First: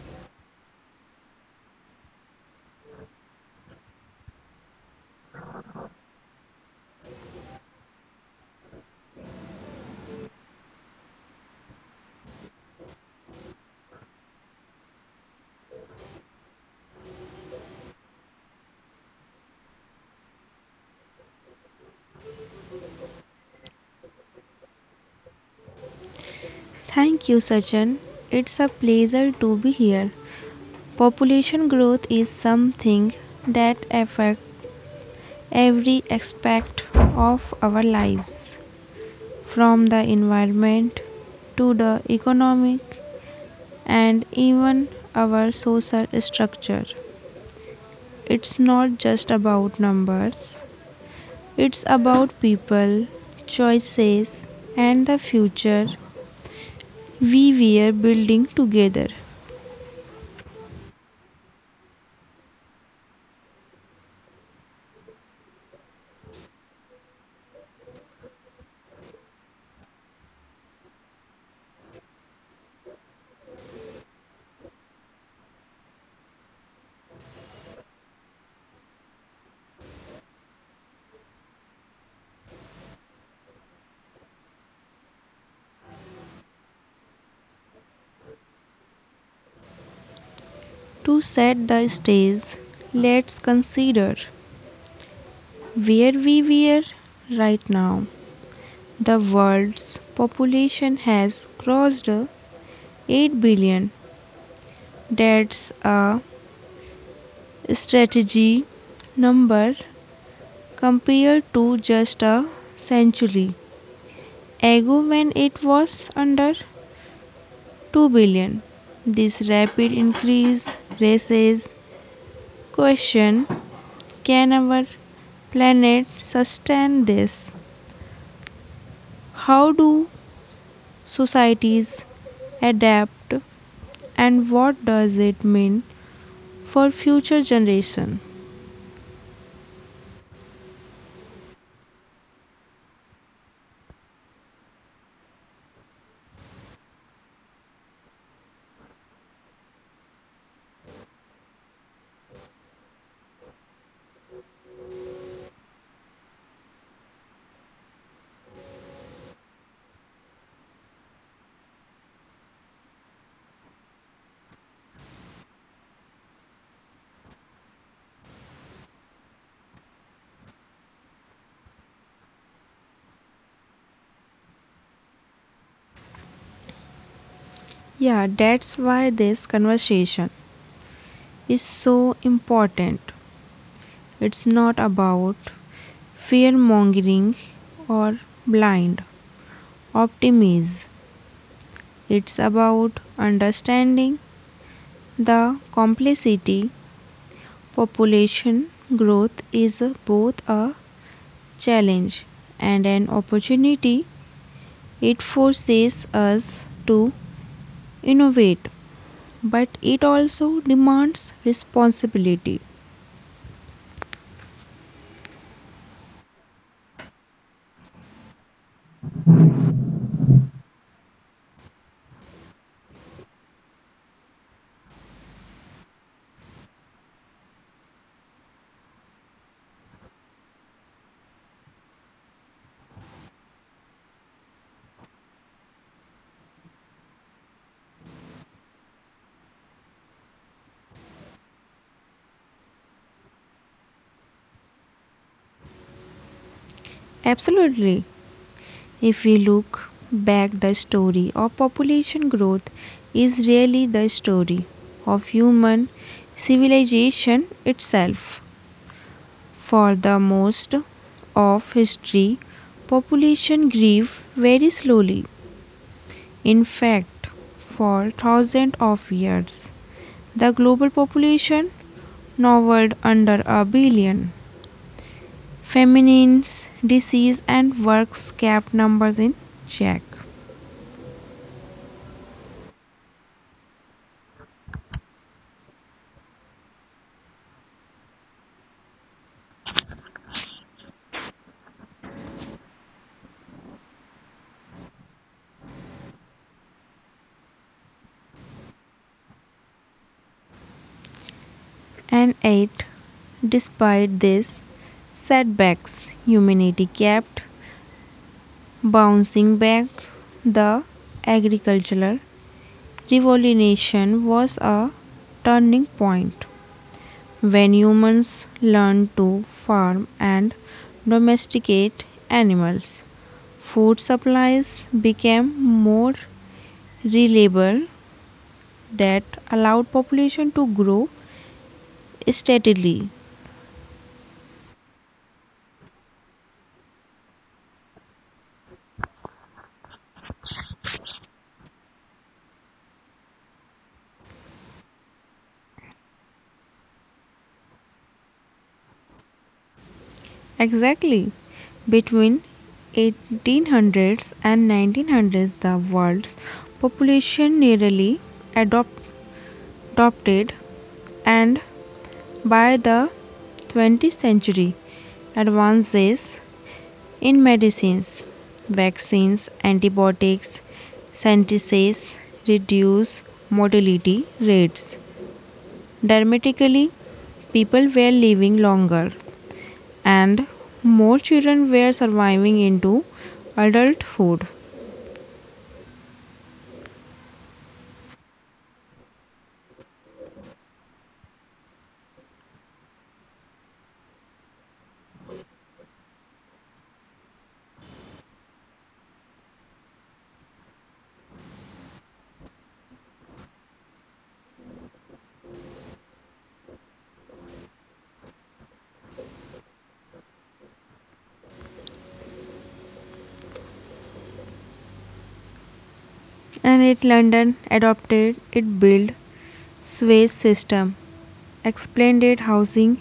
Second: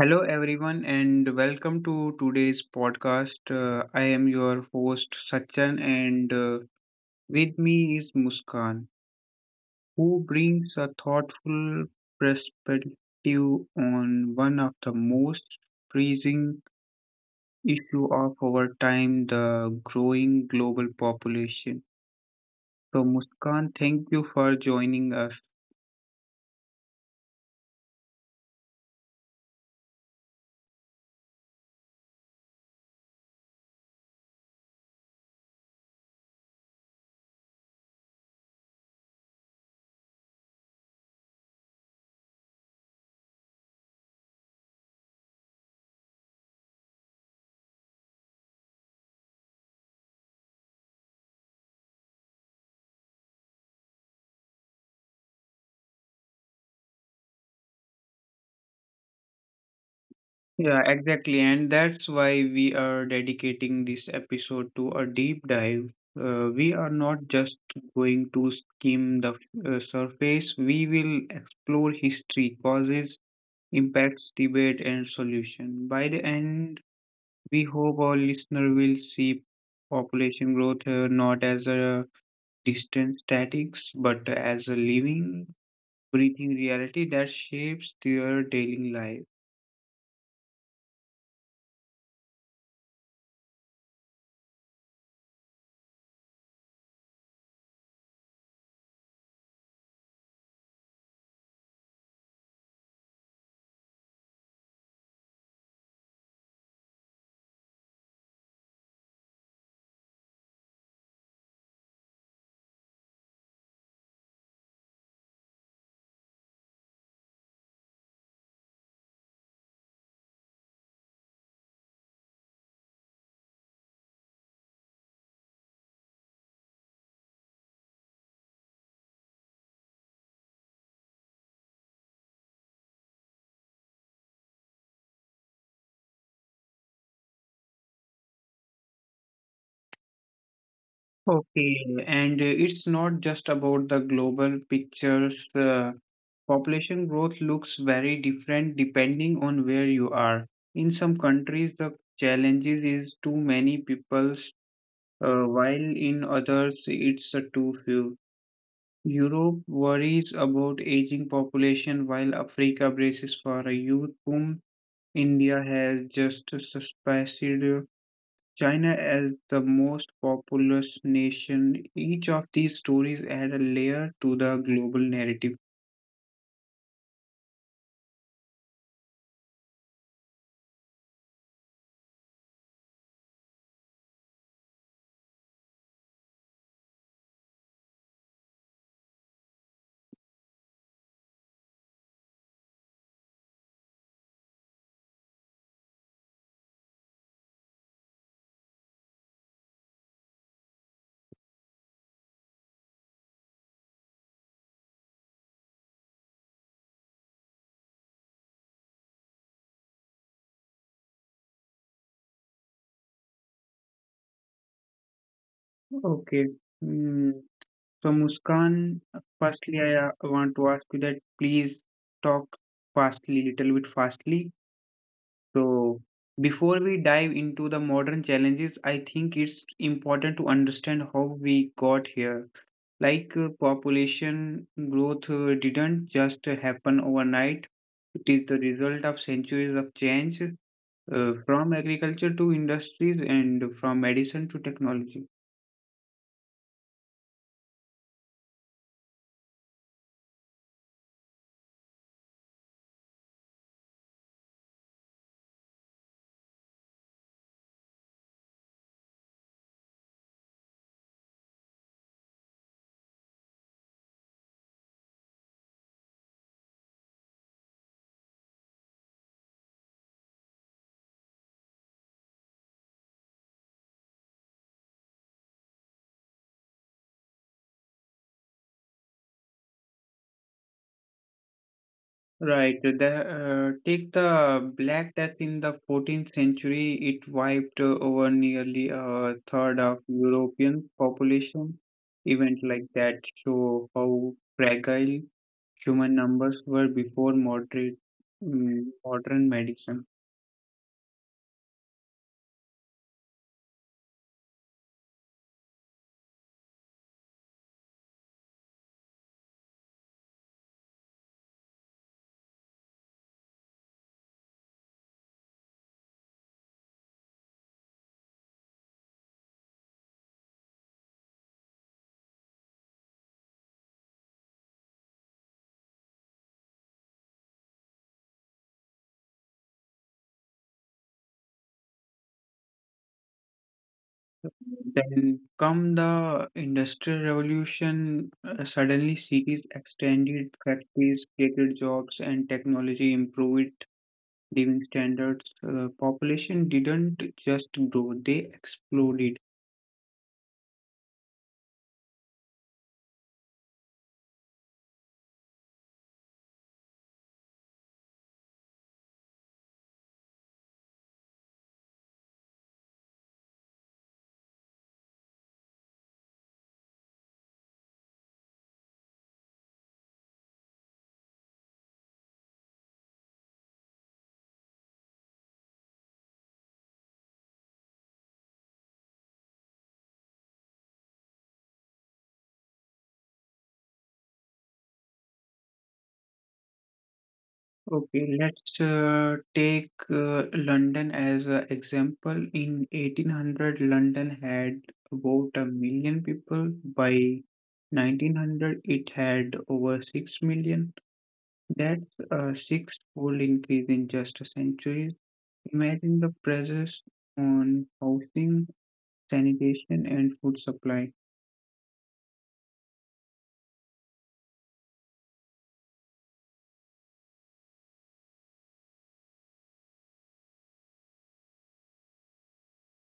Hello, everyone, and welcome to today's podcast. I am your host, Sachin, and with me is Muskan, who brings a thoughtful perspective on one of the most pressing issue of our time, the growing global population. So, Muskan, thank you for joining us. Thank you, Sachin. It's a pleasure to be here. Population growth is something that affects every aspect of our lives, from the environment to the economic and even our social structure. It's not just about numbers, it's about people, choices, and the future we were building together. Yeah, exactly. And that's why we are dedicating this episode to a deep dive. We are not just going to skim the surface, we will explore history, causes, impacts, debate, and solution. By the end, we hope our listener will see population growth not as a distant statics, but as a living, breathing reality that shapes their daily life. To set the stage, let's consider where we were right now. The world's population has crossed 8 billion. That's a strategy number compared to just a century ago when it was under 2 billion. This rapid increase raises question, can our planet sustain this? How do societies adapt and what does it mean for future generation? Okay, and it's not just about the global pictures. Population growth looks very different depending on where you are. In some countries, the challenges is too many peoples, while in others, it's too few. Europe worries about aging population, while Africa braces for a youth boom. India has just suspended China as the most populous nation. Each of these stories add a layer to the global narrative. Yeah, that's why this conversation is so important. It's not about fear mongering or blind optimism, it's about understanding the complexity. Population growth is both a challenge and an opportunity. It forces us to innovate, but it also demands responsibility. Okay. Hmm. So, Muskan, firstly, I want to ask you that please talk fastly, little bit fastly. So, before we dive into the modern challenges, I think it's important to understand how we got here. Like population growth didn't just happen overnight, it is the result of centuries of change, from agriculture to industries and from medicine to technology. Absolutely. If we look back, the story of population growth is really the story of human civilization itself. For the most of history, population grew very slowly. In fact, for thousands of years, the global population hovered under a billion. Feminines, disease, and works kept numbers in check. right the, Take the black death in the 14th century. It wiped over nearly a third of european population. Events like that show how fragile human numbers were before modern medicine. And 8. Despite these setbacks, humanity kept bouncing back. The agricultural revolution was a turning point when humans learned to farm and domesticate animals. Food supplies became more reliable that allowed population to grow steadily. Then come the Industrial Revolution. Suddenly, cities extended factories, created jobs, and technology improved living standards. Population didn't just grow; they exploded. Exactly. Between 1800s and 1900s the world's population nearly adopt- adopted and by the 20th century advances in medicines, vaccines, antibiotics, sentences reduce mortality rates dramatically. People were living longer and more children were surviving into adulthood. Okay, let's take London as an example. In 1800, London had about a million people. By 1900, it had over 6 million. That's a six-fold increase in just a century. Imagine the pressures on housing, sanitation, and food supply. And it London adopted, it built sewage system, expanded housing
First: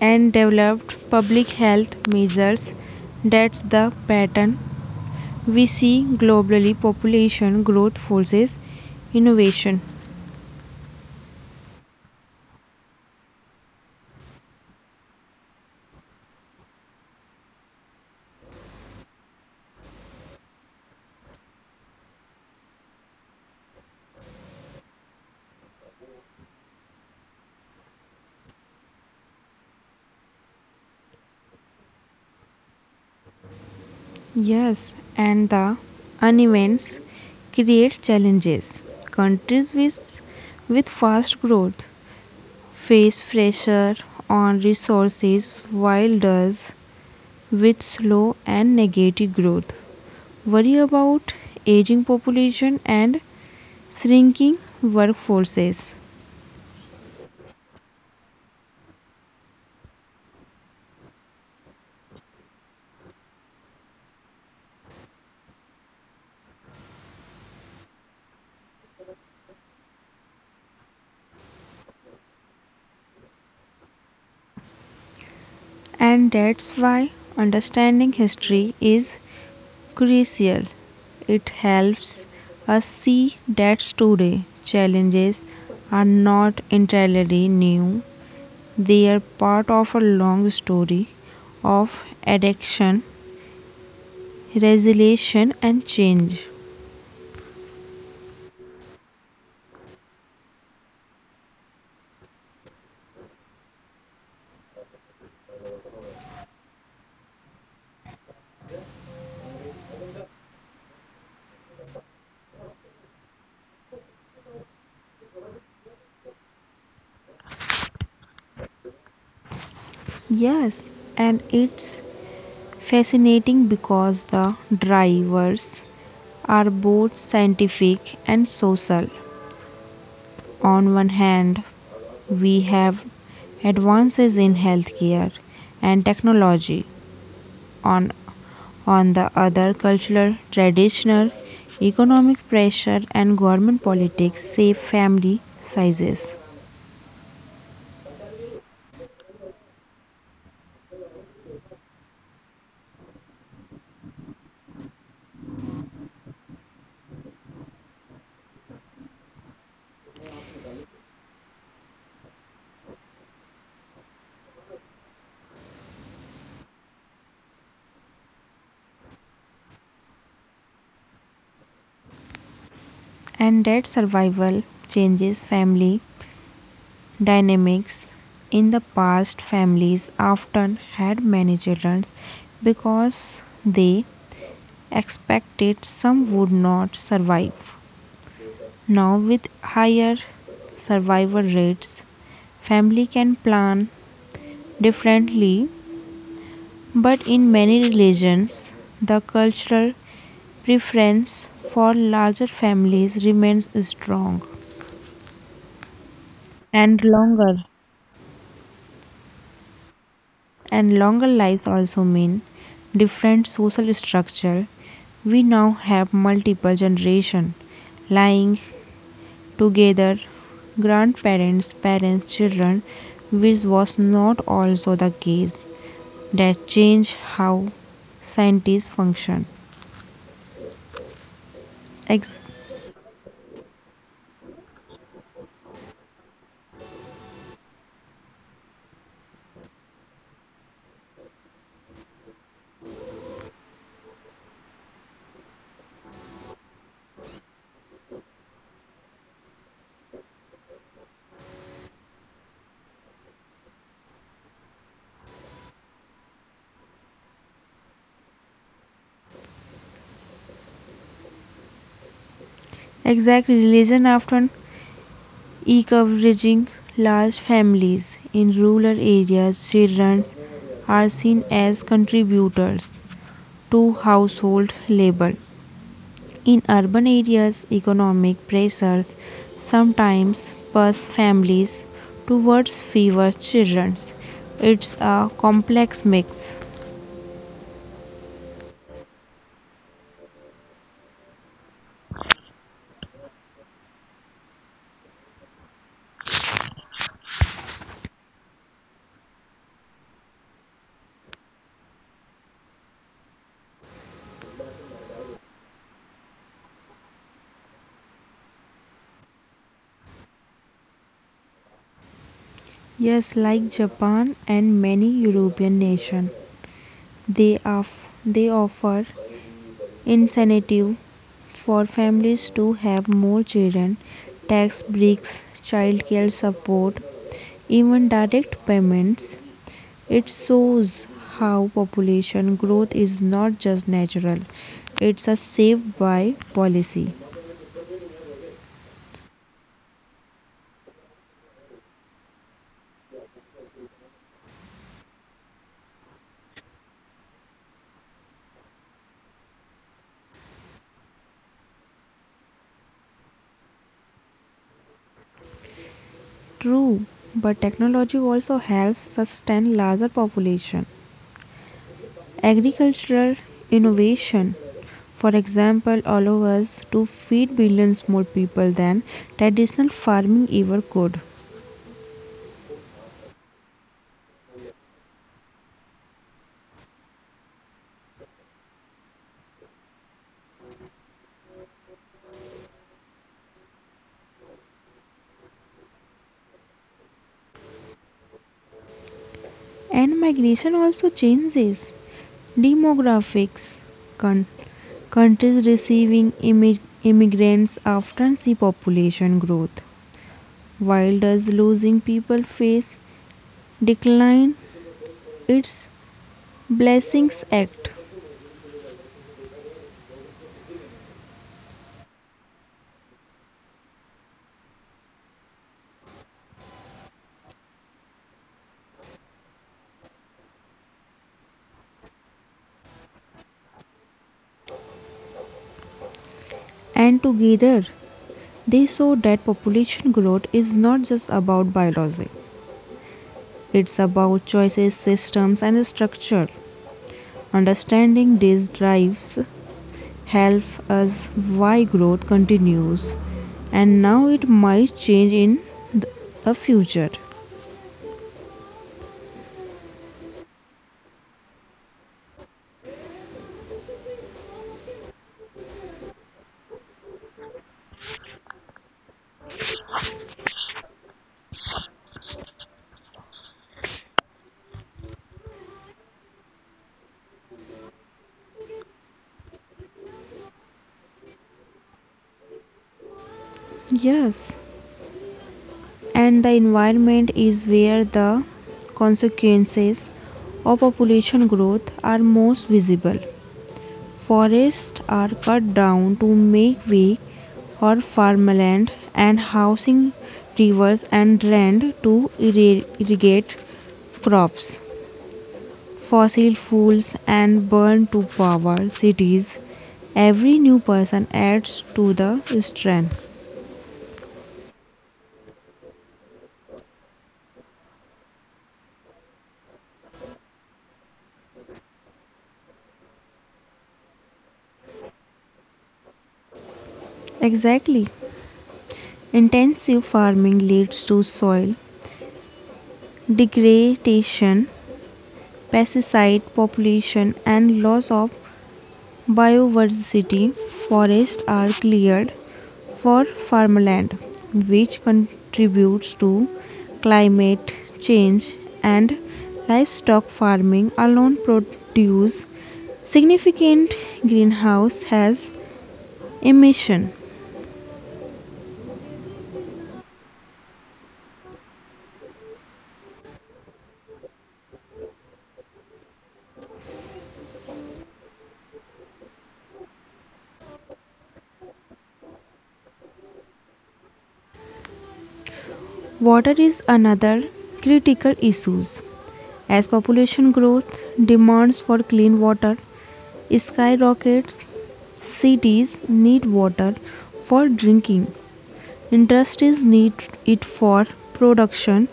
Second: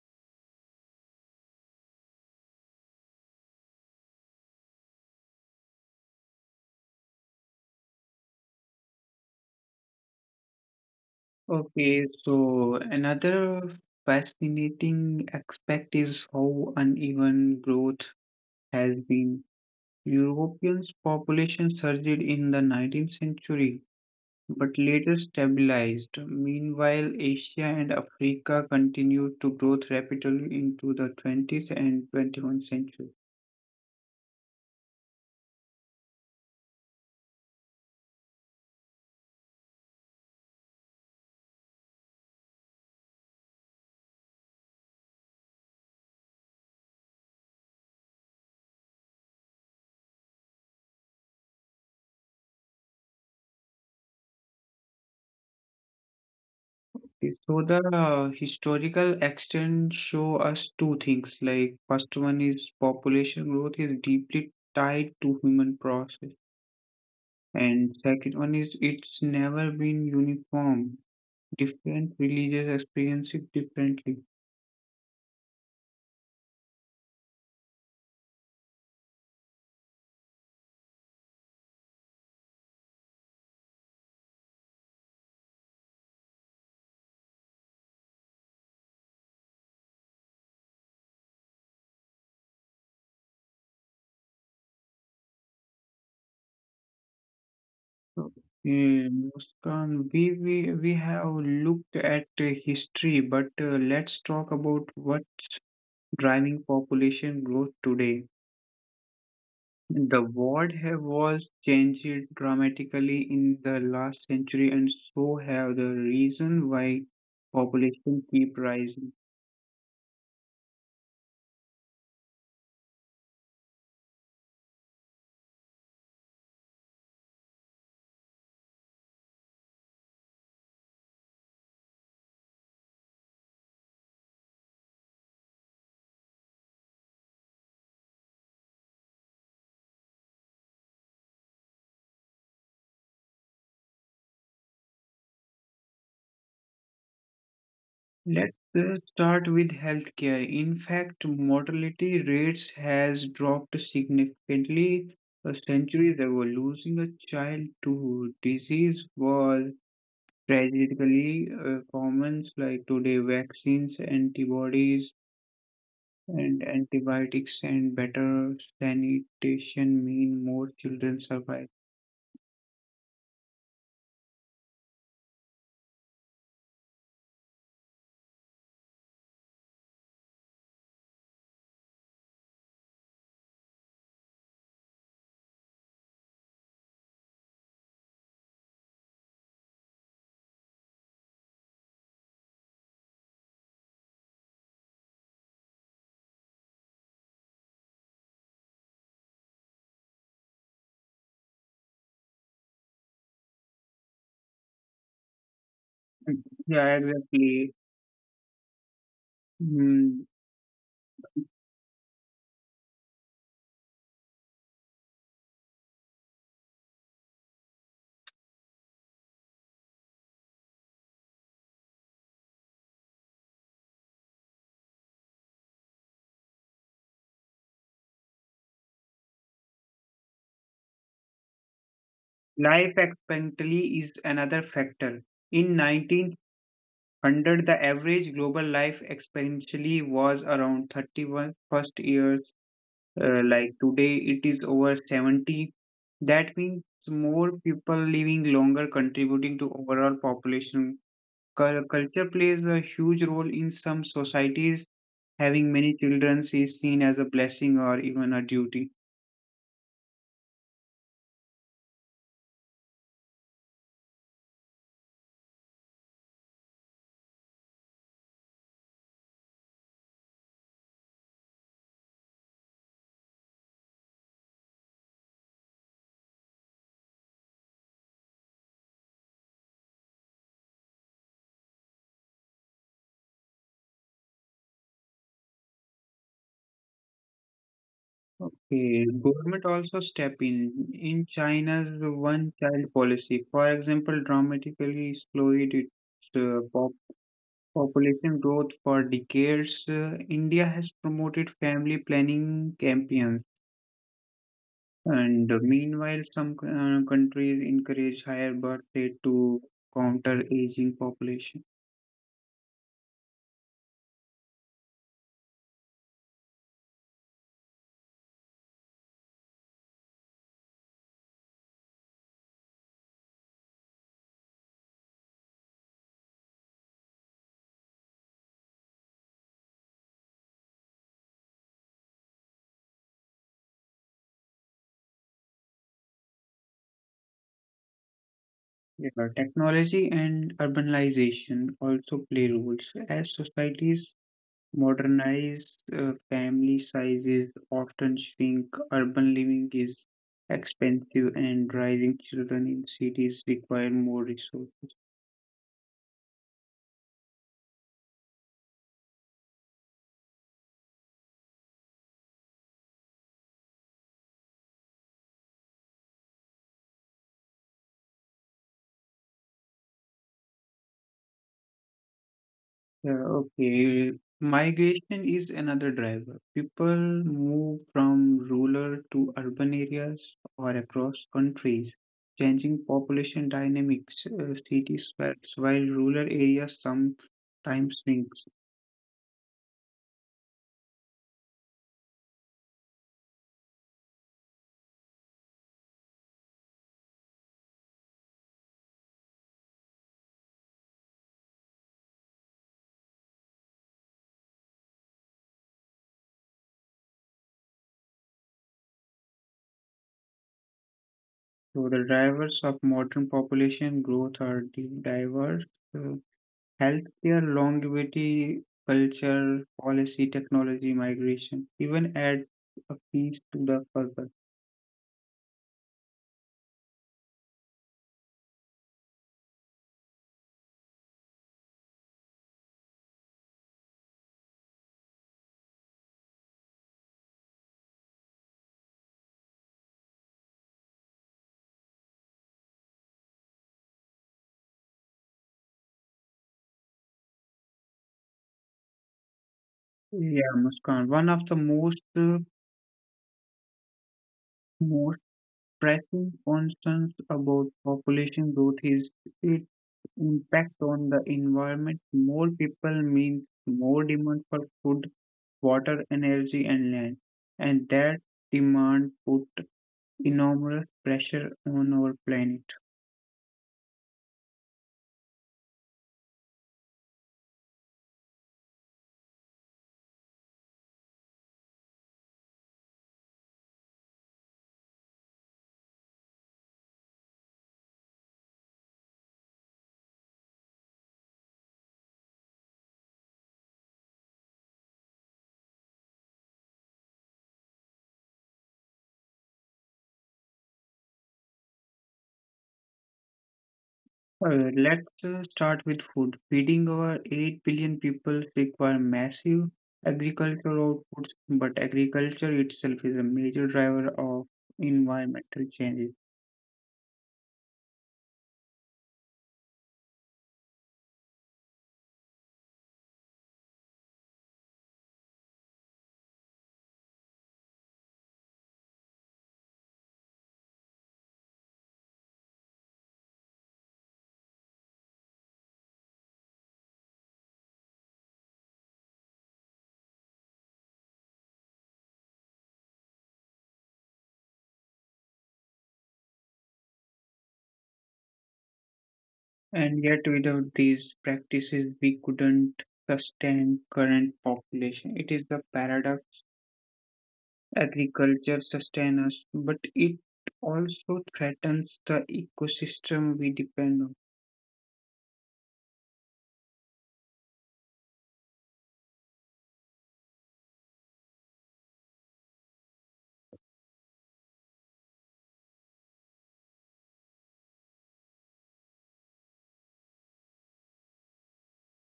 and developed public health measures. That's the pattern we see globally. Population growth forces innovation. Okay, so another fascinating aspect is how uneven growth has been. Europeans' population surged in the 19th century but later stabilized. Meanwhile, Asia and Africa continued to grow rapidly into the 20th and 21st century. Yes, and the unevents create challenges. Countries with fast growth face pressure on resources while does with slow and negative growth worry about aging population and shrinking workforces. Okay, so the historical extent show us two things. Like, first one is population growth is deeply tied to human process, and second one is it's never been uniform. Different religious experience it differently. And that's why understanding history is crucial. It helps us see that today's challenges are not entirely new, they are part of a long story of adaptation, resilience and change. So, Muskan, we have looked at history, but let's talk about what's driving population growth today. The world have was changed dramatically in the last century and so have the reason why population keep rising. Yes, and it's fascinating because the drivers are both scientific and social. On one hand we have advances in healthcare and technology. On on the other, cultural traditional economic pressure and government politics save family sizes. Let's start with healthcare. In fact, mortality rates has dropped significantly a century ago. Losing a child to disease was tragically common. Like today, vaccines, antibodies, and antibiotics and better sanitation mean more children survive. And that survival changes family dynamics. In the past, families often had many children because they expected some would not survive. Now, with higher survival rates, family can plan differently, but in many religions, the cultural preference for larger families remains strong. Mm. Yeah, and longer exactly. Mm. and longer lives also mean different social structure. We now have multiple generation lying together, grandparents, parents, children, which was not also the case. That changed how scientists function. Ex- Life expectancy is another factor. In 1900, the average global life expectancy was around 31 first years. Like today, it is over 70. That means more people living longer, contributing to overall population. Culture plays a huge role in some societies. Having many children is seen as a blessing or even a duty. exact religion often encouraging large families in rural areas, children are seen as contributors to household labor. In urban areas, economic pressures sometimes push families towards fewer children. It's a complex mix. Okay, government also step in. In China's one child policy, for example, dramatically slowed its population growth for decades. India has promoted family planning campaigns, and meanwhile, some countries encourage higher birth rate to counter aging population. Yes, like Japan and many European nations, they, they offer incentive for families to have more children, tax breaks, child care support, even direct payments. It shows how population growth is not just natural, it's a shaped by policy. Yeah, technology and urbanization also play roles. As societies modernize, family sizes often shrink, urban living is expensive, and raising children in cities require more resources. True, but technology also helps sustain larger population. Agricultural innovation, for example, allow us to feed billions more people than traditional farming ever could. Yeah, okay. Migration is another driver. People move from rural to urban areas or across countries, changing population dynamics. Cities spreads while rural areas sometimes shrink. And migration also changes demographics. Countries Countries receiving immigrants often see population growth. While does losing people face decline, its blessings act. So the drivers of modern population growth are diverse. Uh, Healthcare, longevity, culture, policy, technology, migration, even add a piece to the puzzle. And together, they show that population growth is not just about biology, it's about choices, systems, and structure. Understanding these drives help us why growth continues and now it might change in th- the future. Yeah, Muskan. One of the most pressing concerns about population growth is its impact on the environment. More people means more demand for food, water, energy, and land, and that demand put enormous pressure on our planet. Yes, and the environment is where the consequences of population growth are most visible. Forests are cut down to make way for farmland and housing, rivers and land to irrigate crops, fossil fuels and burn to power cities. Every new person adds to the strain. Let's start with food. Feeding over 8 billion people require massive agricultural outputs, but agriculture itself is a major driver of environmental changes. Exactly, intensive farming leads to soil degradation, pesticide population and loss of biodiversity. Forests are cleared for farmland, which contributes to climate change, and livestock farming alone produces significant greenhouse gas emission. And yet, without these practices, we couldn't sustain current population. It is the paradox. Agriculture sustains us, but it also threatens the ecosystem we depend on. Water is another critical issue. As population growth demands for clean water skyrockets, cities need water for drinking, industries need it for production,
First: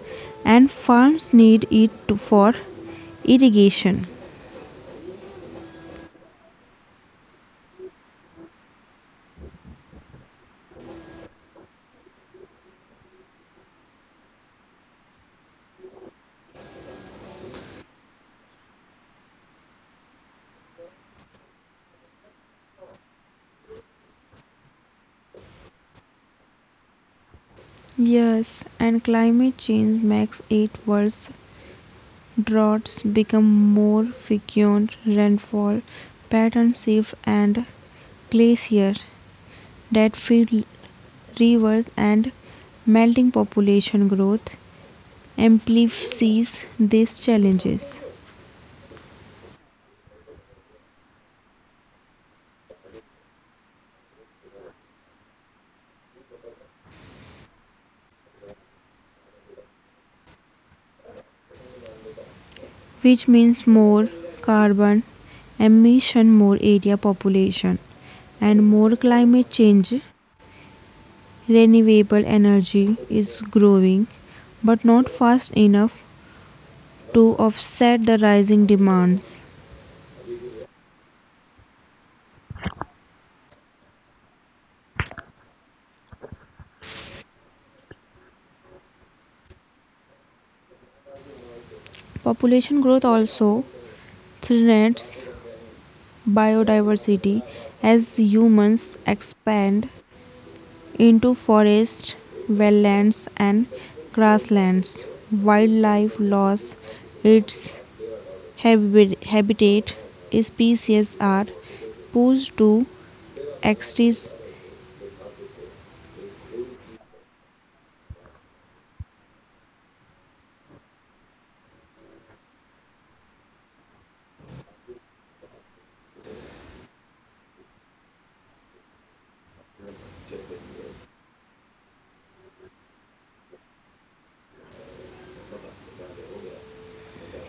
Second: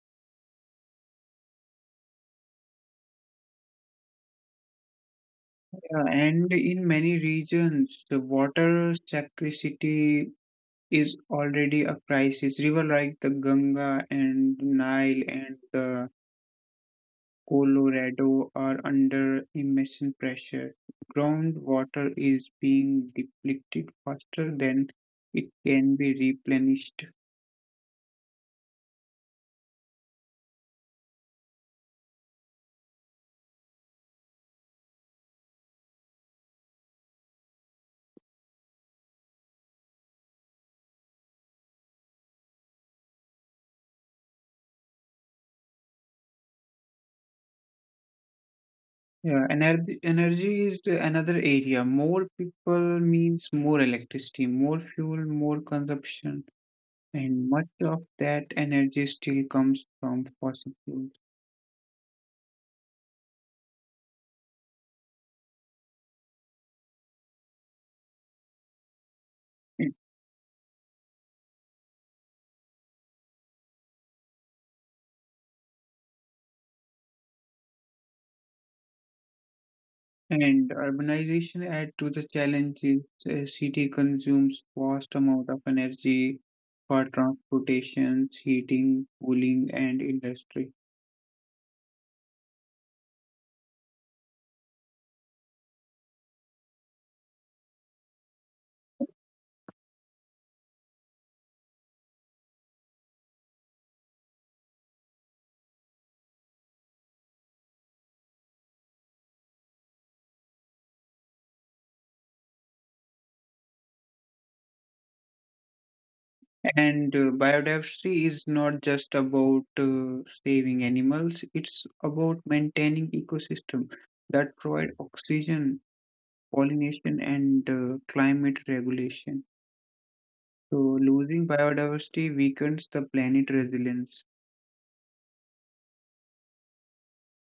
and farms need it for irrigation. Yeah, and in many regions, the water scarcity is already a crisis. River like the Ganga and the Nile and the Colorado are under immense pressure. Groundwater is being depleted faster than it can be replenished. Yes, and climate change makes it worse. Droughts become more frequent, rainfall patterns shift, and glaciers that feed rivers and melting population growth amplifies these challenges. Yeah, energy is another area. More people means more electricity, more fuel, more consumption, and much of that energy still comes from fossil fuels. Which means more carbon emission, more area population and more climate change. Renewable energy is growing but not fast enough to offset the rising demands. And urbanization add to the challenges. A city consumes vast amount of energy for transportation, heating, cooling, and industry. Population growth also threatens biodiversity as humans expand into forests, wetlands and grasslands. Wildlife loss its habitat, species are pushed to extinction. And biodiversity is not just about saving animals; it's about maintaining ecosystem that provide oxygen, pollination, and climate regulation. So, losing biodiversity weakens the planet resilience.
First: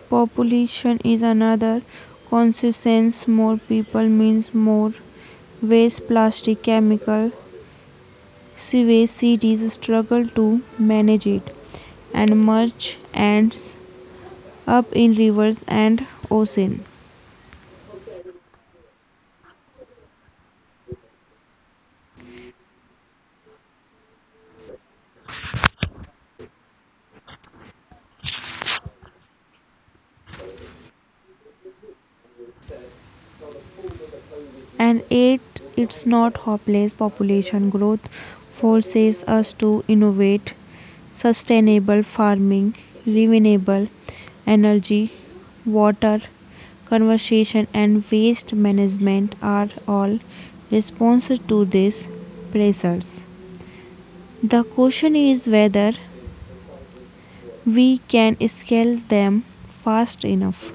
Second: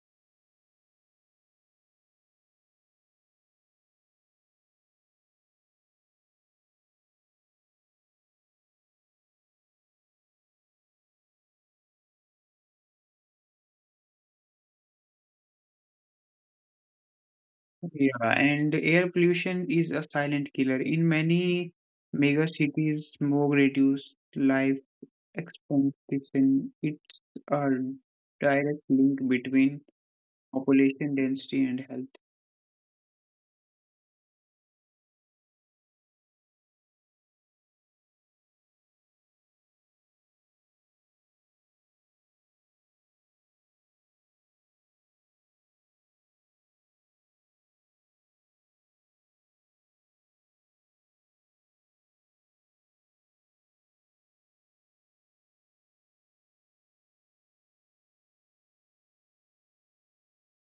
Population is another consequence. More people means more waste, plastic, chemical, sewage. Cities struggle to manage it, and much ends up in rivers and ocean. Yeah, and air pollution is a silent killer. In many mega cities, smog reduced life expectancy. It's a direct link between population density and health. And yet it's not hopeless. Population growth forces us to innovate sustainable farming, renewable energy, water conservation, and waste management are all responses to these pressures. The question is whether we can scale them fast enough.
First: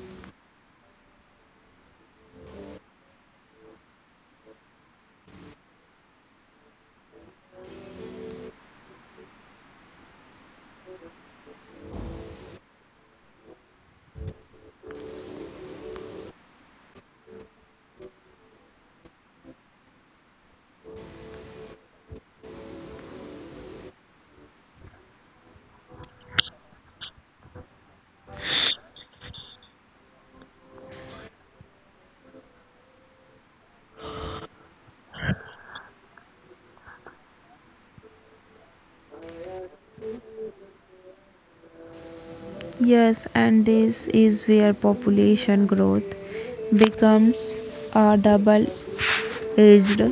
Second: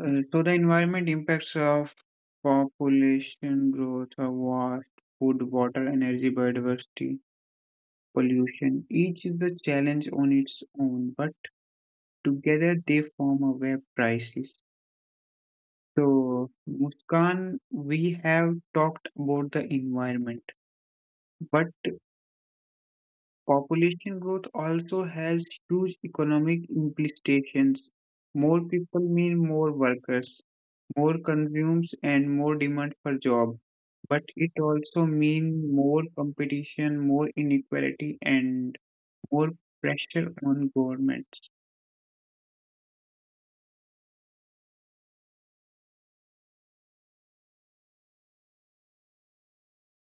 So the environment impacts of population growth, war, food, water, energy, biodiversity, pollution. Each is the challenge on its own, but together they form a web crisis. So, Muskan, we have talked about the environment, but population growth also has huge economic implications. More people mean more workers, more consumes, and more demand for job. But it also means more competition, more inequality, and more pressure on governments. Yes, and this is where population growth becomes a double edged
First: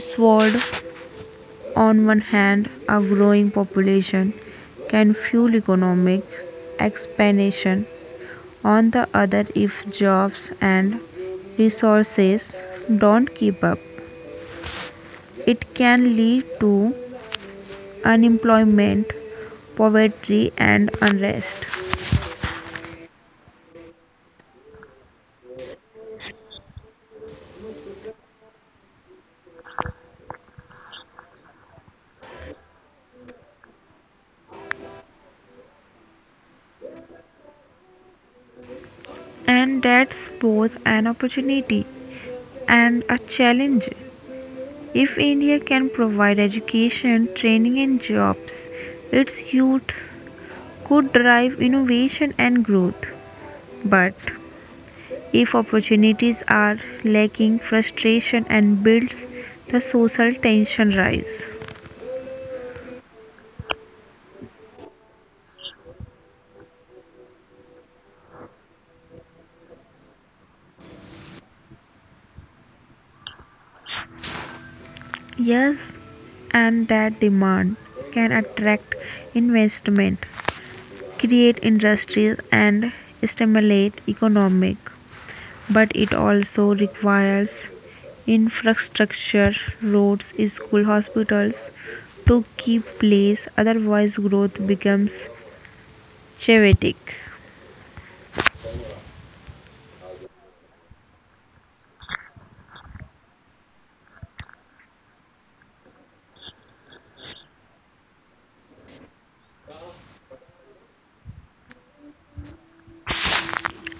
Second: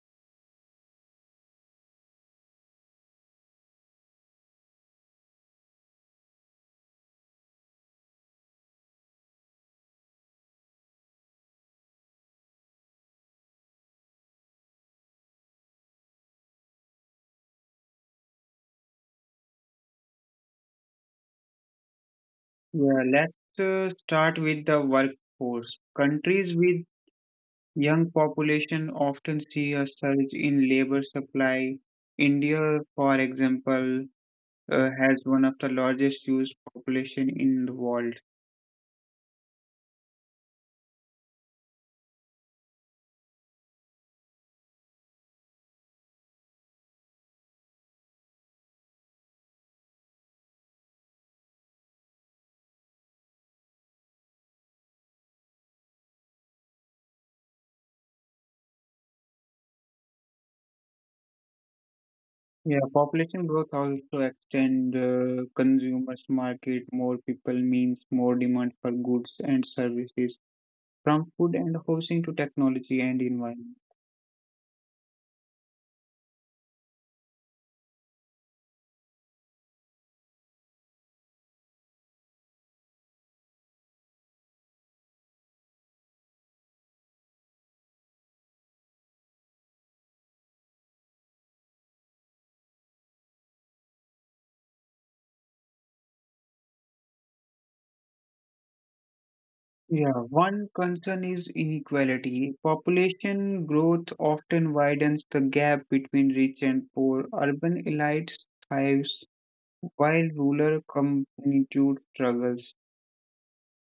sword. On one hand, a growing population can fuel economic expansion. On the other, if jobs and resources don't keep up, it can lead to unemployment, poverty, and unrest. Yeah, let's start with the workforce. Countries with Young population often see a surge in labor supply. India, for example, has one of the largest youth population in the world. And that's both an opportunity and a challenge. If India can provide education, training, and jobs, its youth could drive innovation and growth. But if opportunities are lacking, frustration and builds the social tension rise. Yeah, population growth also extend consumers market. More people means more demand for goods and services, from food and housing to technology and environment. Yes, and that demand can attract investment, create industries and stimulate economic but it also requires infrastructure, roads, schools, hospitals, to keep place otherwise growth becomes chaotic. Yeah, one concern is inequality. Population growth often widens the gap between rich and poor. Urban elites thrives while rural communities struggles.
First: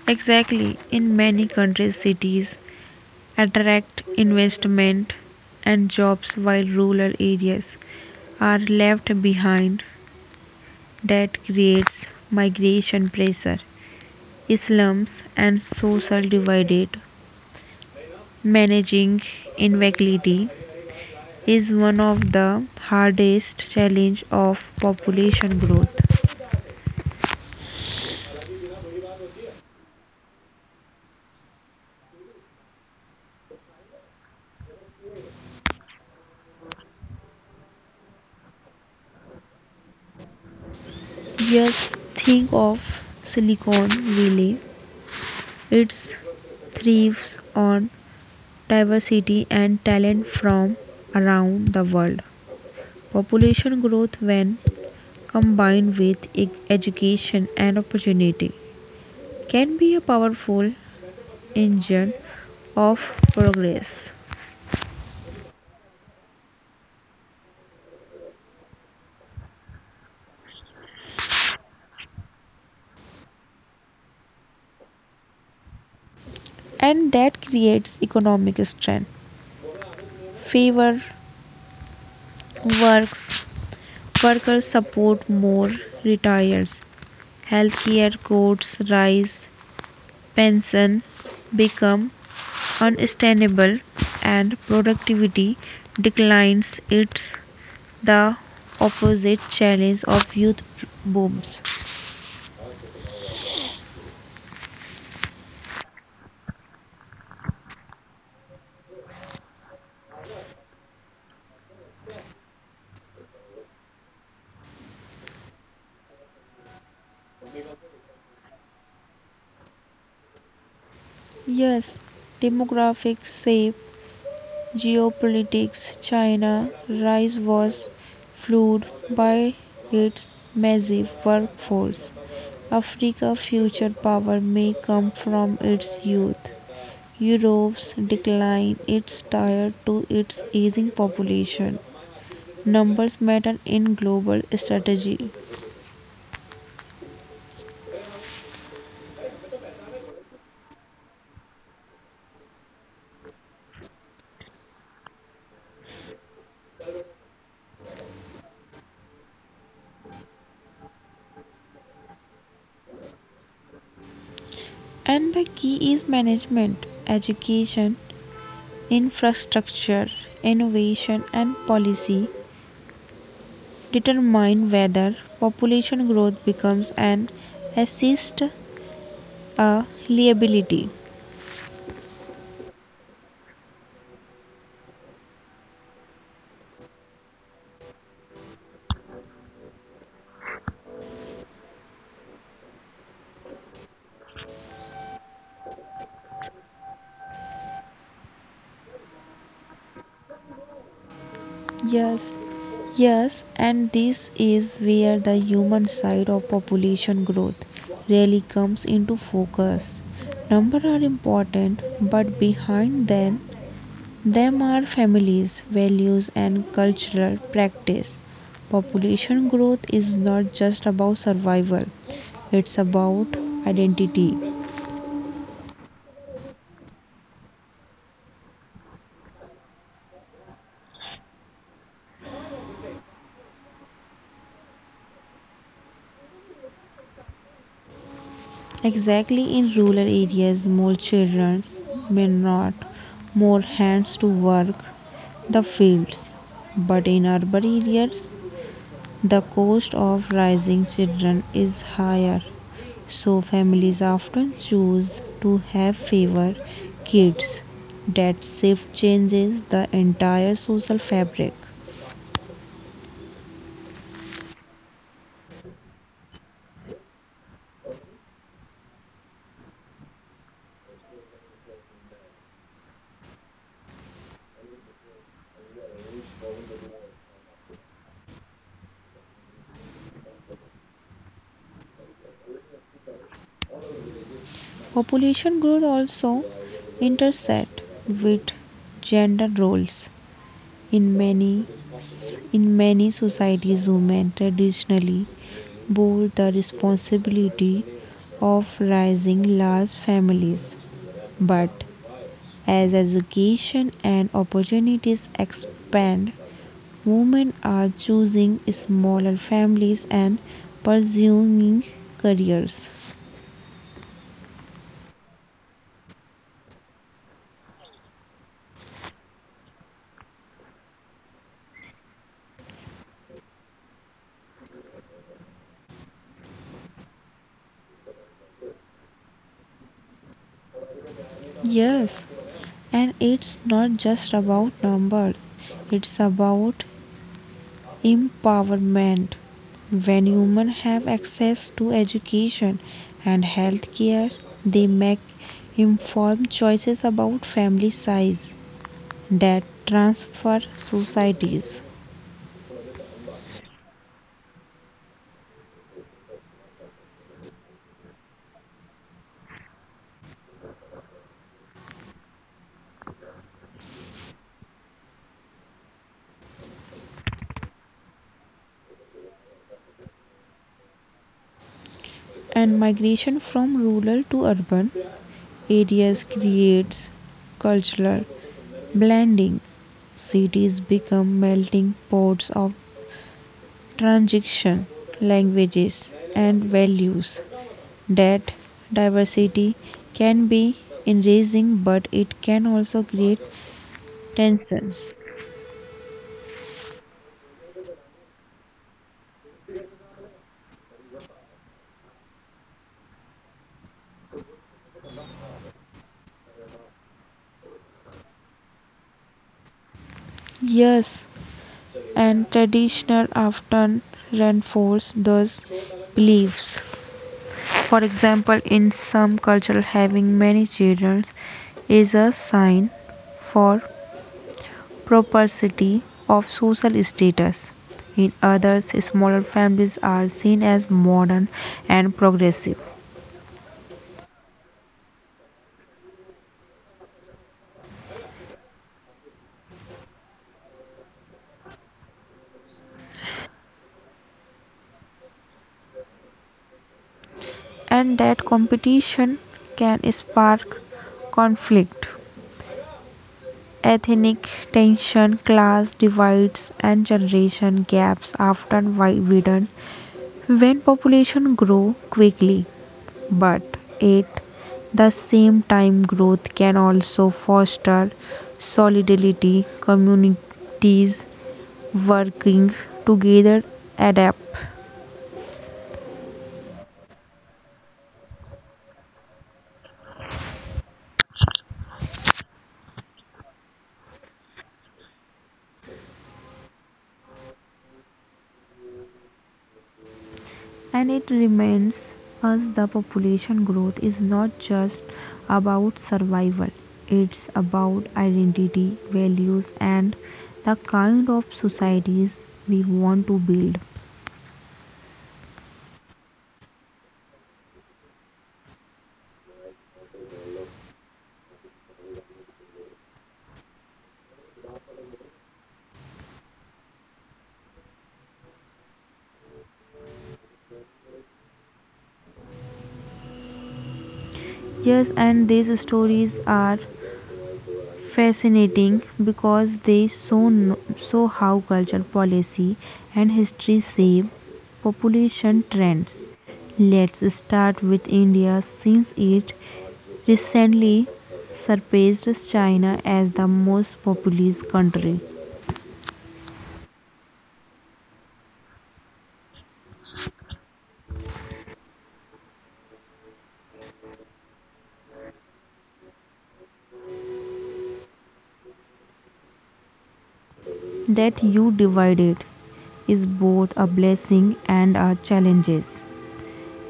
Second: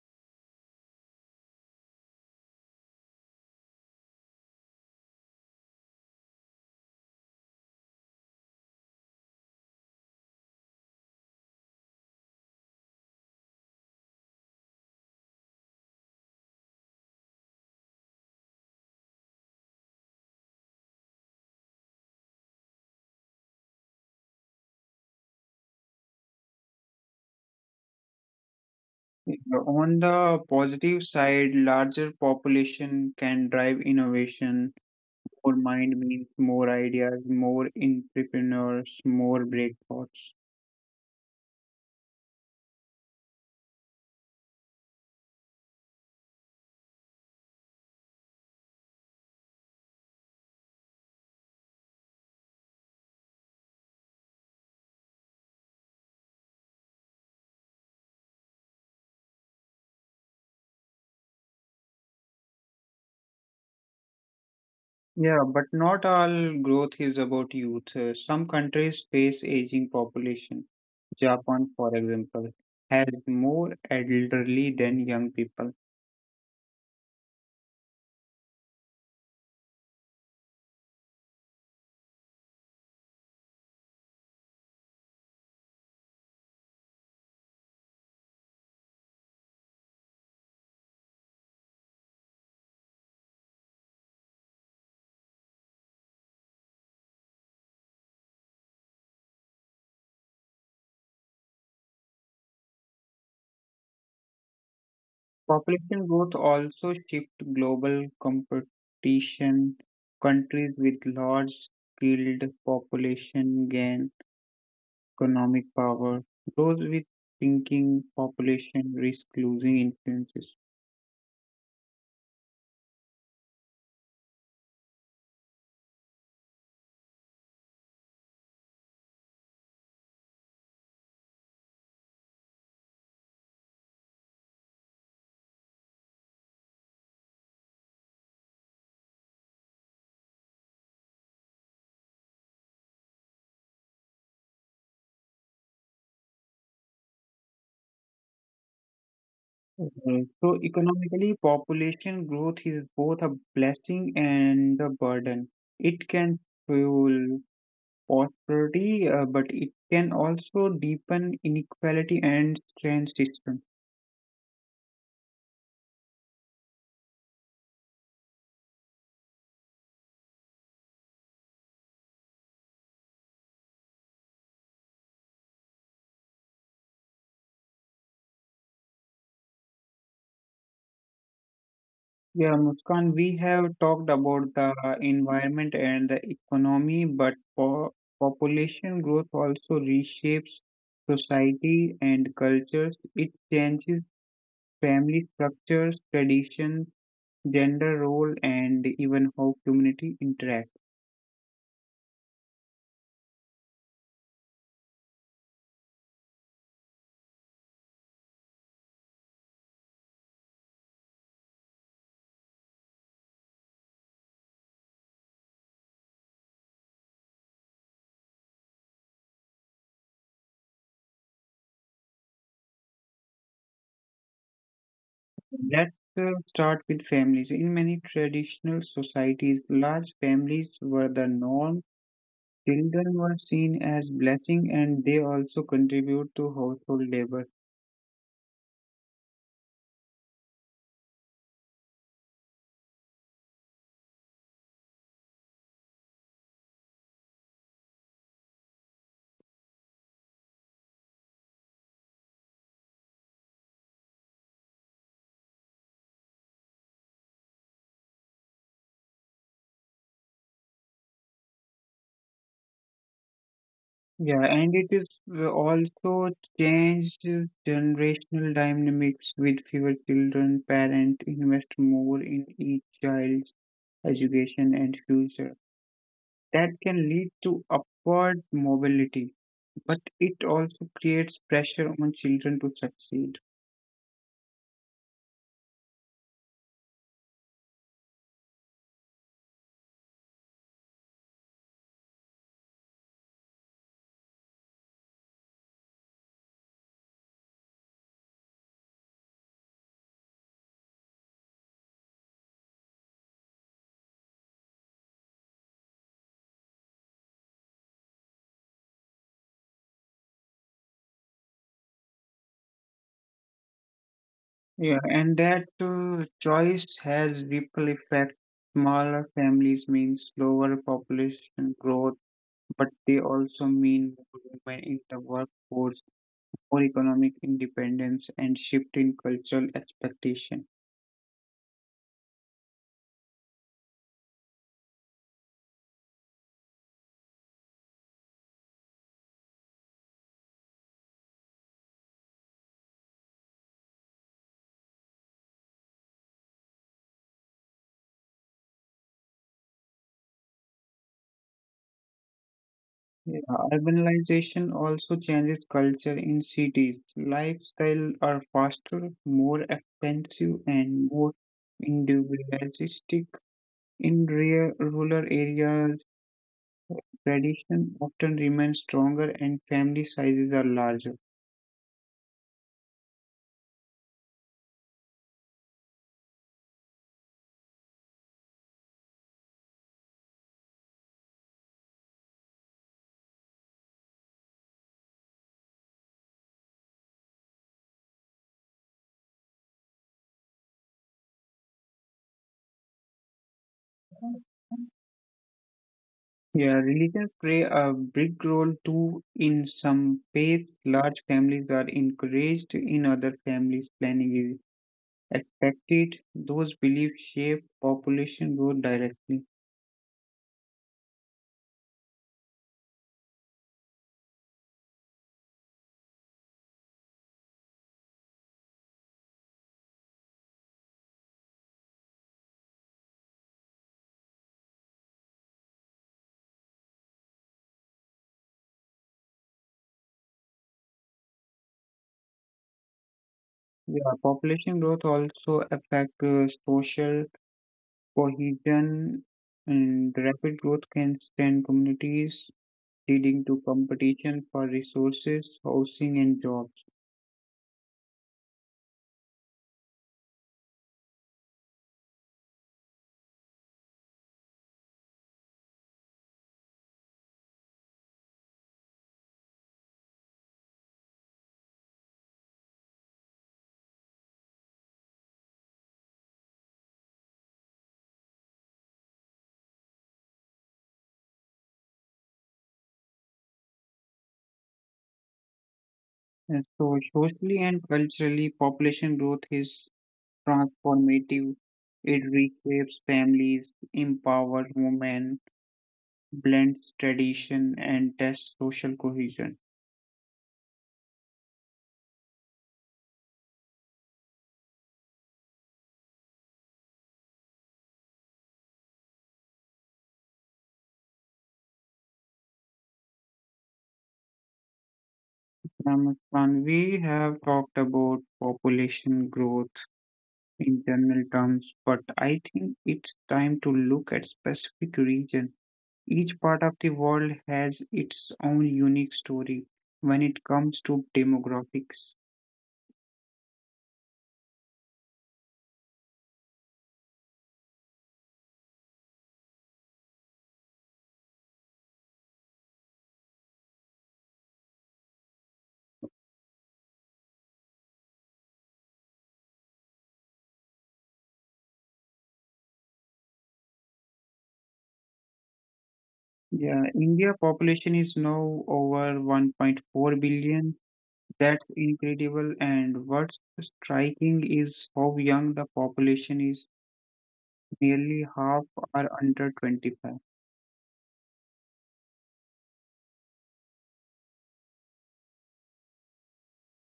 Exactly, in many countries cities attract investment and jobs while rural areas are left behind. That creates migration pressure, slums and social divide. Managing inequality is one of the hardest challenge of population growth. Yeah, on the positive side, larger population can drive innovation. More mind means more ideas, more entrepreneurs, more breakthroughs. Just think of Silicon Valley, it thrives on diversity and talent from around the world. Population growth when combined with education and opportunity can be a powerful engine of progress. Yeah, but not all growth is about youth. Some countries face aging population. Japan, for example, has more elderly than young people. And that creates economic strength, favor works. Workers support more retires, healthcare costs rise, pension become unsustainable and productivity declines. It's the opposite challenge of youth booms. Population growth also shifts global competition. Countries with large skilled population gain economic power. Those with shrinking population risk losing influences. Yes, demographics shape geopolitics. China rise was fueled by its massive workforce. Africa's future power may come from its youth. Europe's decline is tied to its aging population. Numbers matter in global strategy. Mhm. So economically, population growth is both a blessing and a burden. It can fuel prosperity, but it can also deepen inequality and strain system. And the key is management, education, infrastructure, innovation, and policy determine whether population growth becomes an assist a liability. Yeah, Muskan, we have talked about the environment and the economy, but po population growth also reshapes society and cultures. It changes family structures, traditions gender role and even how community interact. Yes, Yes, and this is where the human side of population growth really comes into focus. Numbers are important, but behind them are families, values, and cultural practice. Population growth is not just about survival, it's about identity. Let's start with families. In many traditional societies large families were the norm, children were seen as blessing and they also contribute to household labor. Exactly, in rural areas, more children mean not more hands to work the fields. But in urban areas, the cost of raising children is higher, so families often choose to have fewer kids. That shift changes the entire social fabric. Yeah, and it is also changed generational dynamics. With fewer children, parents invest more in each child's education and future. That can lead to upward mobility, but it also creates pressure on children to succeed. Population growth also intersect with gender roles. In many in many societies women traditionally bore the responsibility of raising large families. But as education and opportunities expand, women are choosing smaller families and pursuing careers. Yeah, and that choice has ripple effect. Smaller families mean slower population growth, but they also mean more women in the workforce, more economic independence, and shift in cultural expectation. Yes, and it's not just about numbers, it's about empowerment. When humans have access to education and healthcare, they make informed choices about family size that transfer societies. Yeah, urbanization also changes culture in cities. Lifestyle are faster, more expensive, and more individualistic. In rural areas, tradition often remains stronger and family sizes are larger. And migration from rural to urban areas creates cultural blending. Cities become melting pots of transition, languages, and values. That diversity can be enriching but it can also create tensions. Yeah, religions play a big role too. In some faiths, large families are encouraged, in other families, planning is expected. Those beliefs shape population growth directly. Yes, and traditional often reinforce those beliefs. For example, in some cultures, having many children is a sign for propensity of social status. In others, smaller families are seen as modern and progressive. Yeah, population growth also affect social cohesion, and rapid growth can strain communities leading to competition for resources, housing, and jobs. And that competition can spark conflict. Ethnic tension, class divides, and generation gaps often widen when population grow quickly. But at the same time, growth can also foster solidarity, communities working together adapt. And so, socially and culturally, population growth is transformative. It reshapes families, empowers women, blends tradition, and tests social cohesion. And it reminds us the population growth is not just about survival, it's about identity, values and the kind of societies we want to build. Namaste. We have talked about population growth in general terms, but I think it's time to look at specific regions. Each part of the world has its own unique story when it comes to demographics. Yes, and these stories are fascinating because they show, show how culture, policy and history shape population trends. Let's start with India since it recently surpassed China as the most populous country. Yeah, India population is now over 1.4 billion. That's incredible. And what's striking is how young the population is. Nearly half are under 25. That you divided is both a blessing and a challenge.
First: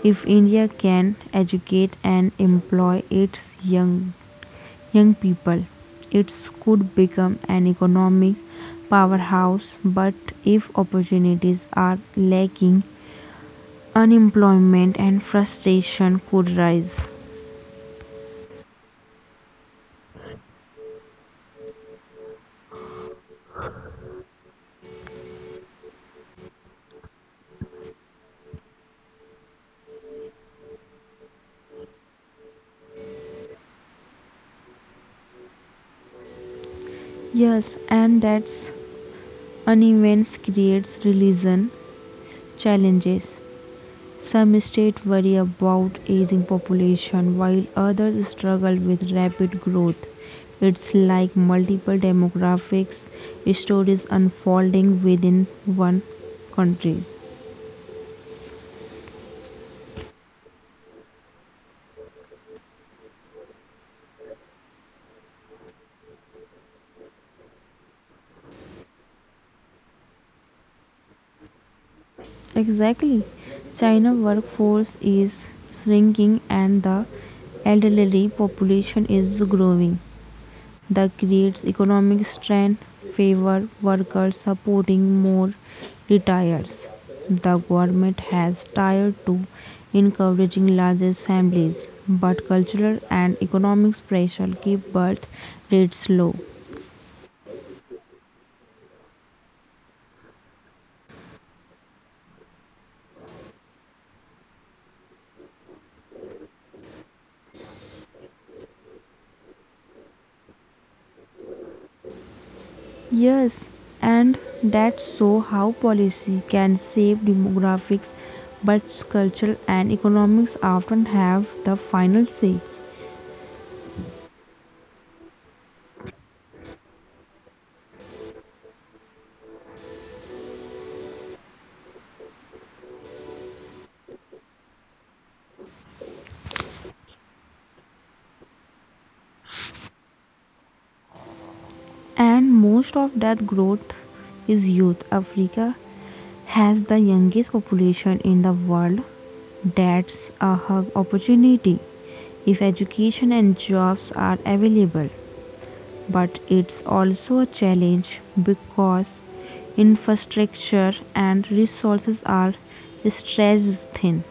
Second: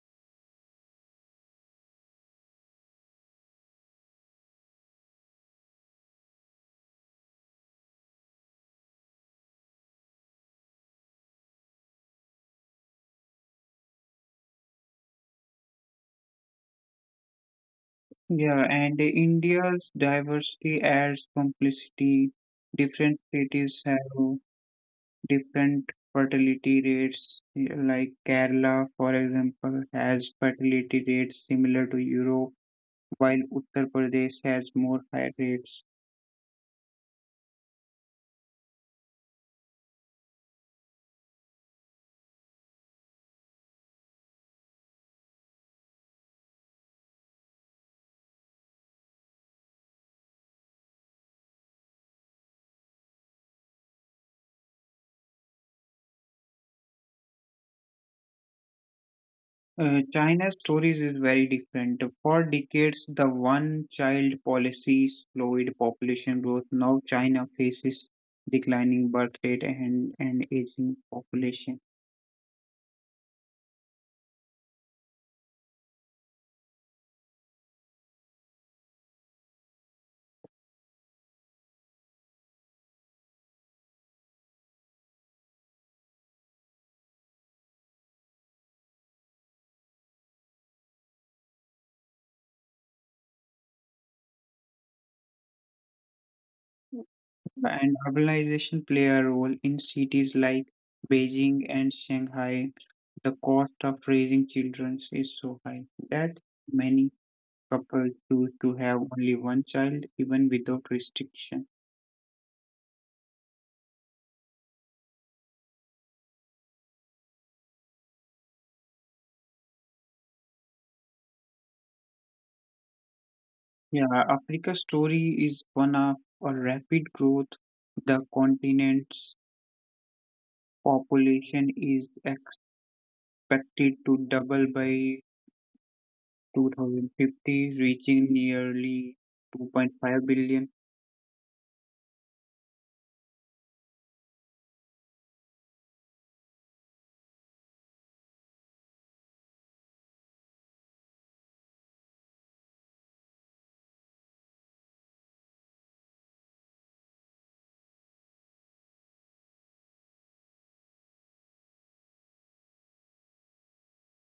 If India can educate and employ its young people, it could become an economic powerhouse. But if opportunities are lacking, unemployment and frustration could rise. Yeah, and India's diversity adds complexity. Different cities have different fertility rates, yeah, like Kerala, for example, has fertility rates similar to Europe, while Uttar Pradesh has more high rates. Yes, and that's unevenness creates religion challenges. Some states worry about aging population while others struggle with rapid growth. It's like multiple demographics stories unfolding within one country. China's stories is very different. For decades, the one-child policy slowed population growth. Now China faces declining birth rate and an aging population. Exactly. China workforce is shrinking and the elderly population is growing. That creates economic strain, favor workers supporting more retirees. The government has tied to encouraging larger families, but cultural and economic pressure keep birth rates low. And urbanization play a role in cities like Beijing and Shanghai. The cost of raising children is so high that many couples choose to have only one child, even without restriction. Yes, and that shows how policy can save demographics, but culture and economics often have the final say. Yeah, Africa's story is one of a rapid growth. The continent's population is expected to double by 2050, reaching nearly 2.5 billion. And most of that growth is youth. Africa has the youngest population in the world. That's a hug opportunity if education and jobs are available but it's also a challenge because infrastructure and resources are stretched thin.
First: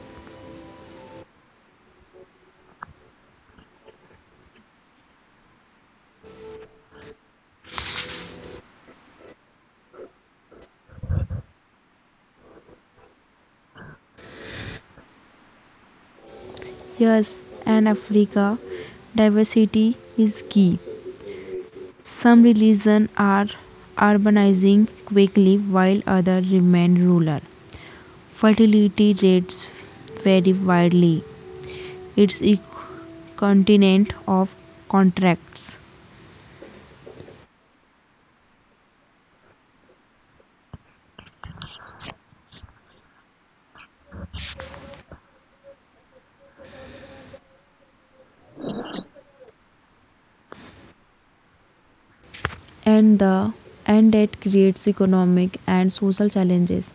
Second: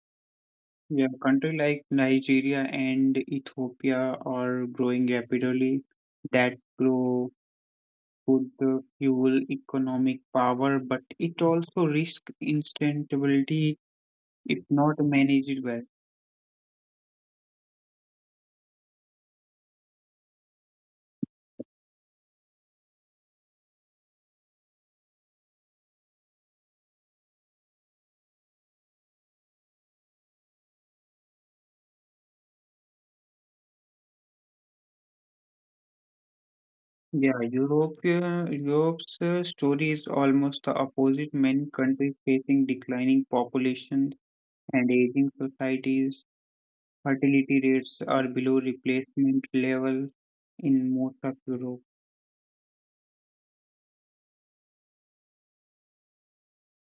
Yeah, country like Nigeria and Ethiopia are growing rapidly. That grow could fuel economic power, but it also risks instability if not managed well. Yes, and africa diversity is key. Some religions are urbanizing quickly while others remain rural. Fertility rates vary widely. It's a continent of contracts. Yeah, Europe's story is almost the opposite. Many countries facing declining populations and aging societies. Fertility rates are below replacement level in most of Europe. And the and that creates economic and social challenges,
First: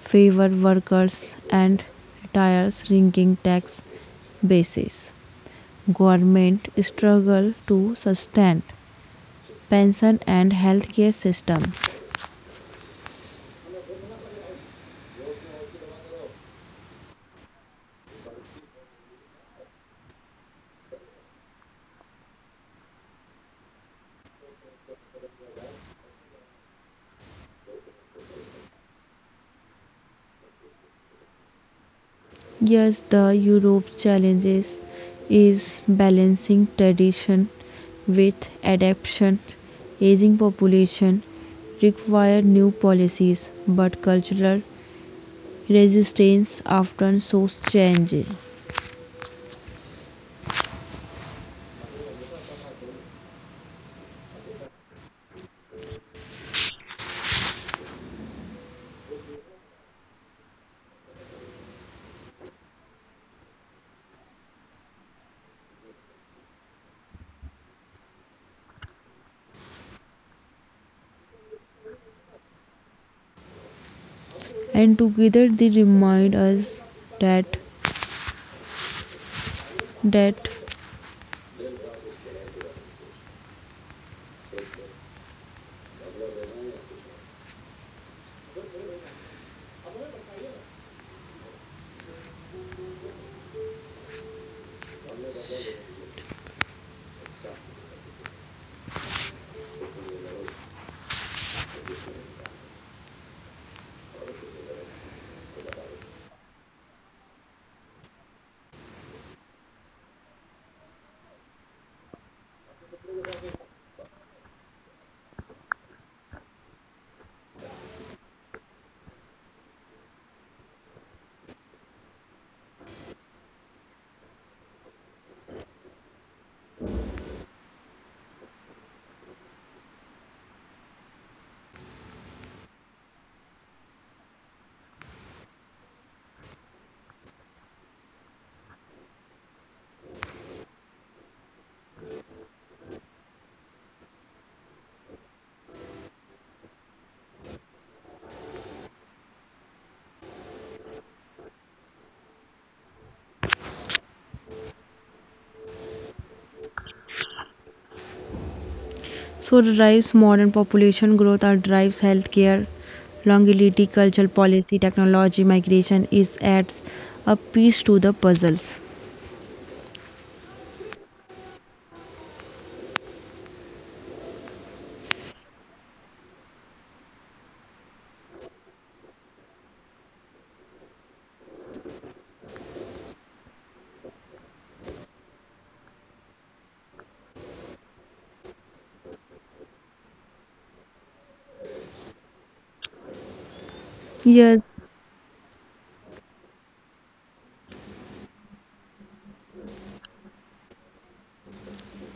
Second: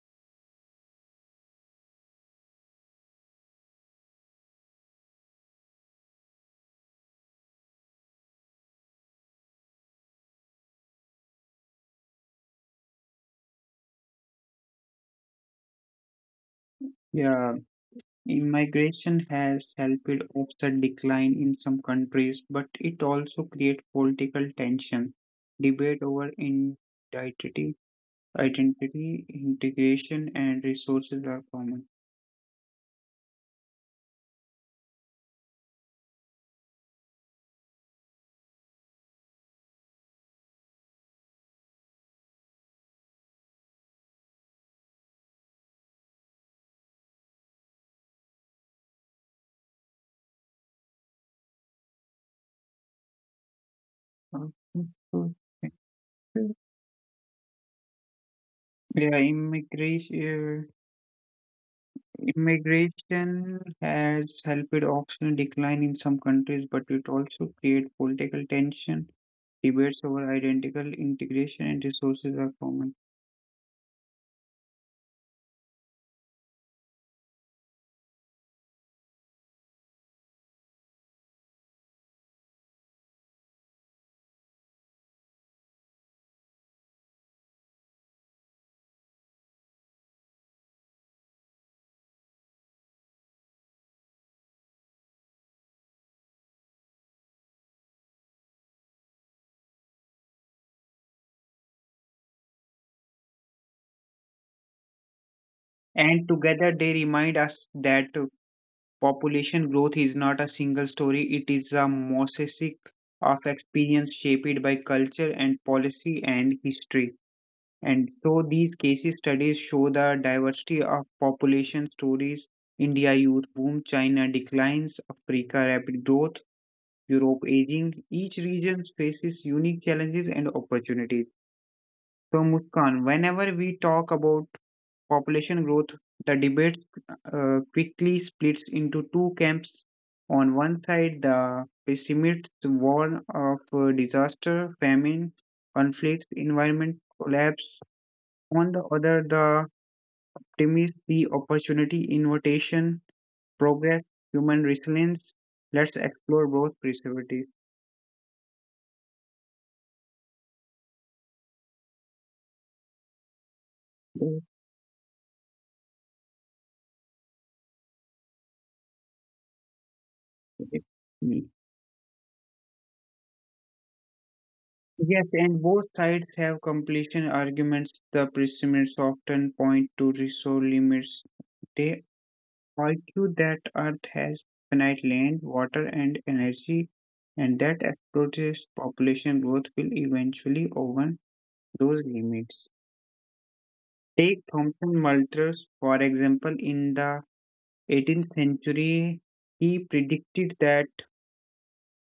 favor workers and retire, shrinking tax bases. Government struggle to sustain pension and healthcare systems. Yeah, Immigration has helped offset decline in some countries, but it also creates political tension, debate over identity, integration, and resources are common. Yes, the Europe's challenges is balancing tradition with adaptation. Aging population require new policies, but cultural resistance often shows change. Okay, so thank you. Yeah, immigration has helped optional decline in some countries, but it also creates political tension, debates over identical integration, and resources are common. And together they remind us that that And together they remind us that population growth is not a single story, it is a mosaic of experience shaped by culture and policy and history. And so these case studies show the diversity of population stories. India youth boom, China declines, Africa rapid growth, Europe aging. Each region faces unique challenges and opportunities. So Muskan, whenever we talk about population growth, the debate quickly splits into two camps. On one side, the pessimists warn of disaster, famine, conflict, environment collapse. On the other, the optimists see opportunity, invitation, progress, human resilience. Let's explore both perspectives. so drives modern population growth or drives healthcare, longevity, cultural policy, technology, migration is adds a piece to the puzzles. Okay. Yes, and both sides have completion arguments. The pessimists often point to resource limits. They argue that Earth has finite land, water, and energy, and that explosive population growth will eventually overrun those limits. Take Yes, Thomson Malthus, for example, in the 18th century, he predicted that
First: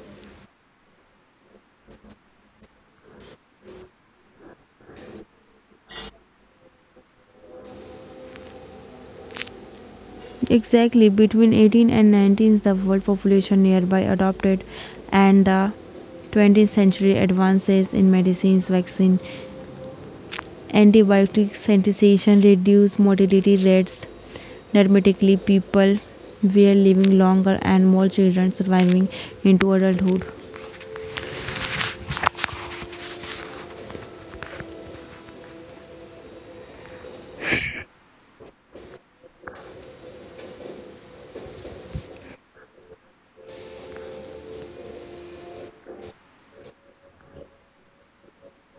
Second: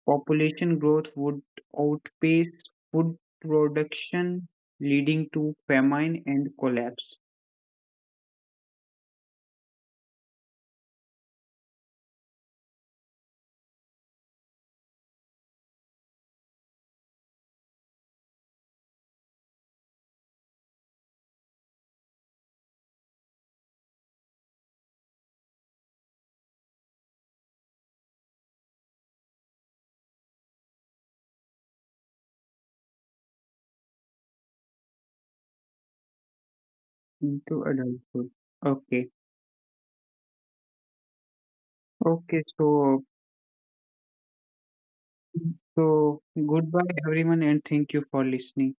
population growth would outpace food production, leading to famine and collapse exactly, between 18 and 19, the world population nearby adopted, and the 20th century advances in medicines, vaccine, antibiotic sanitation reduced mortality rates dramatically. People were living longer and more children surviving into adulthood. into adulthood. Okay, okay, so So, goodbye everyone, and thank you for listening.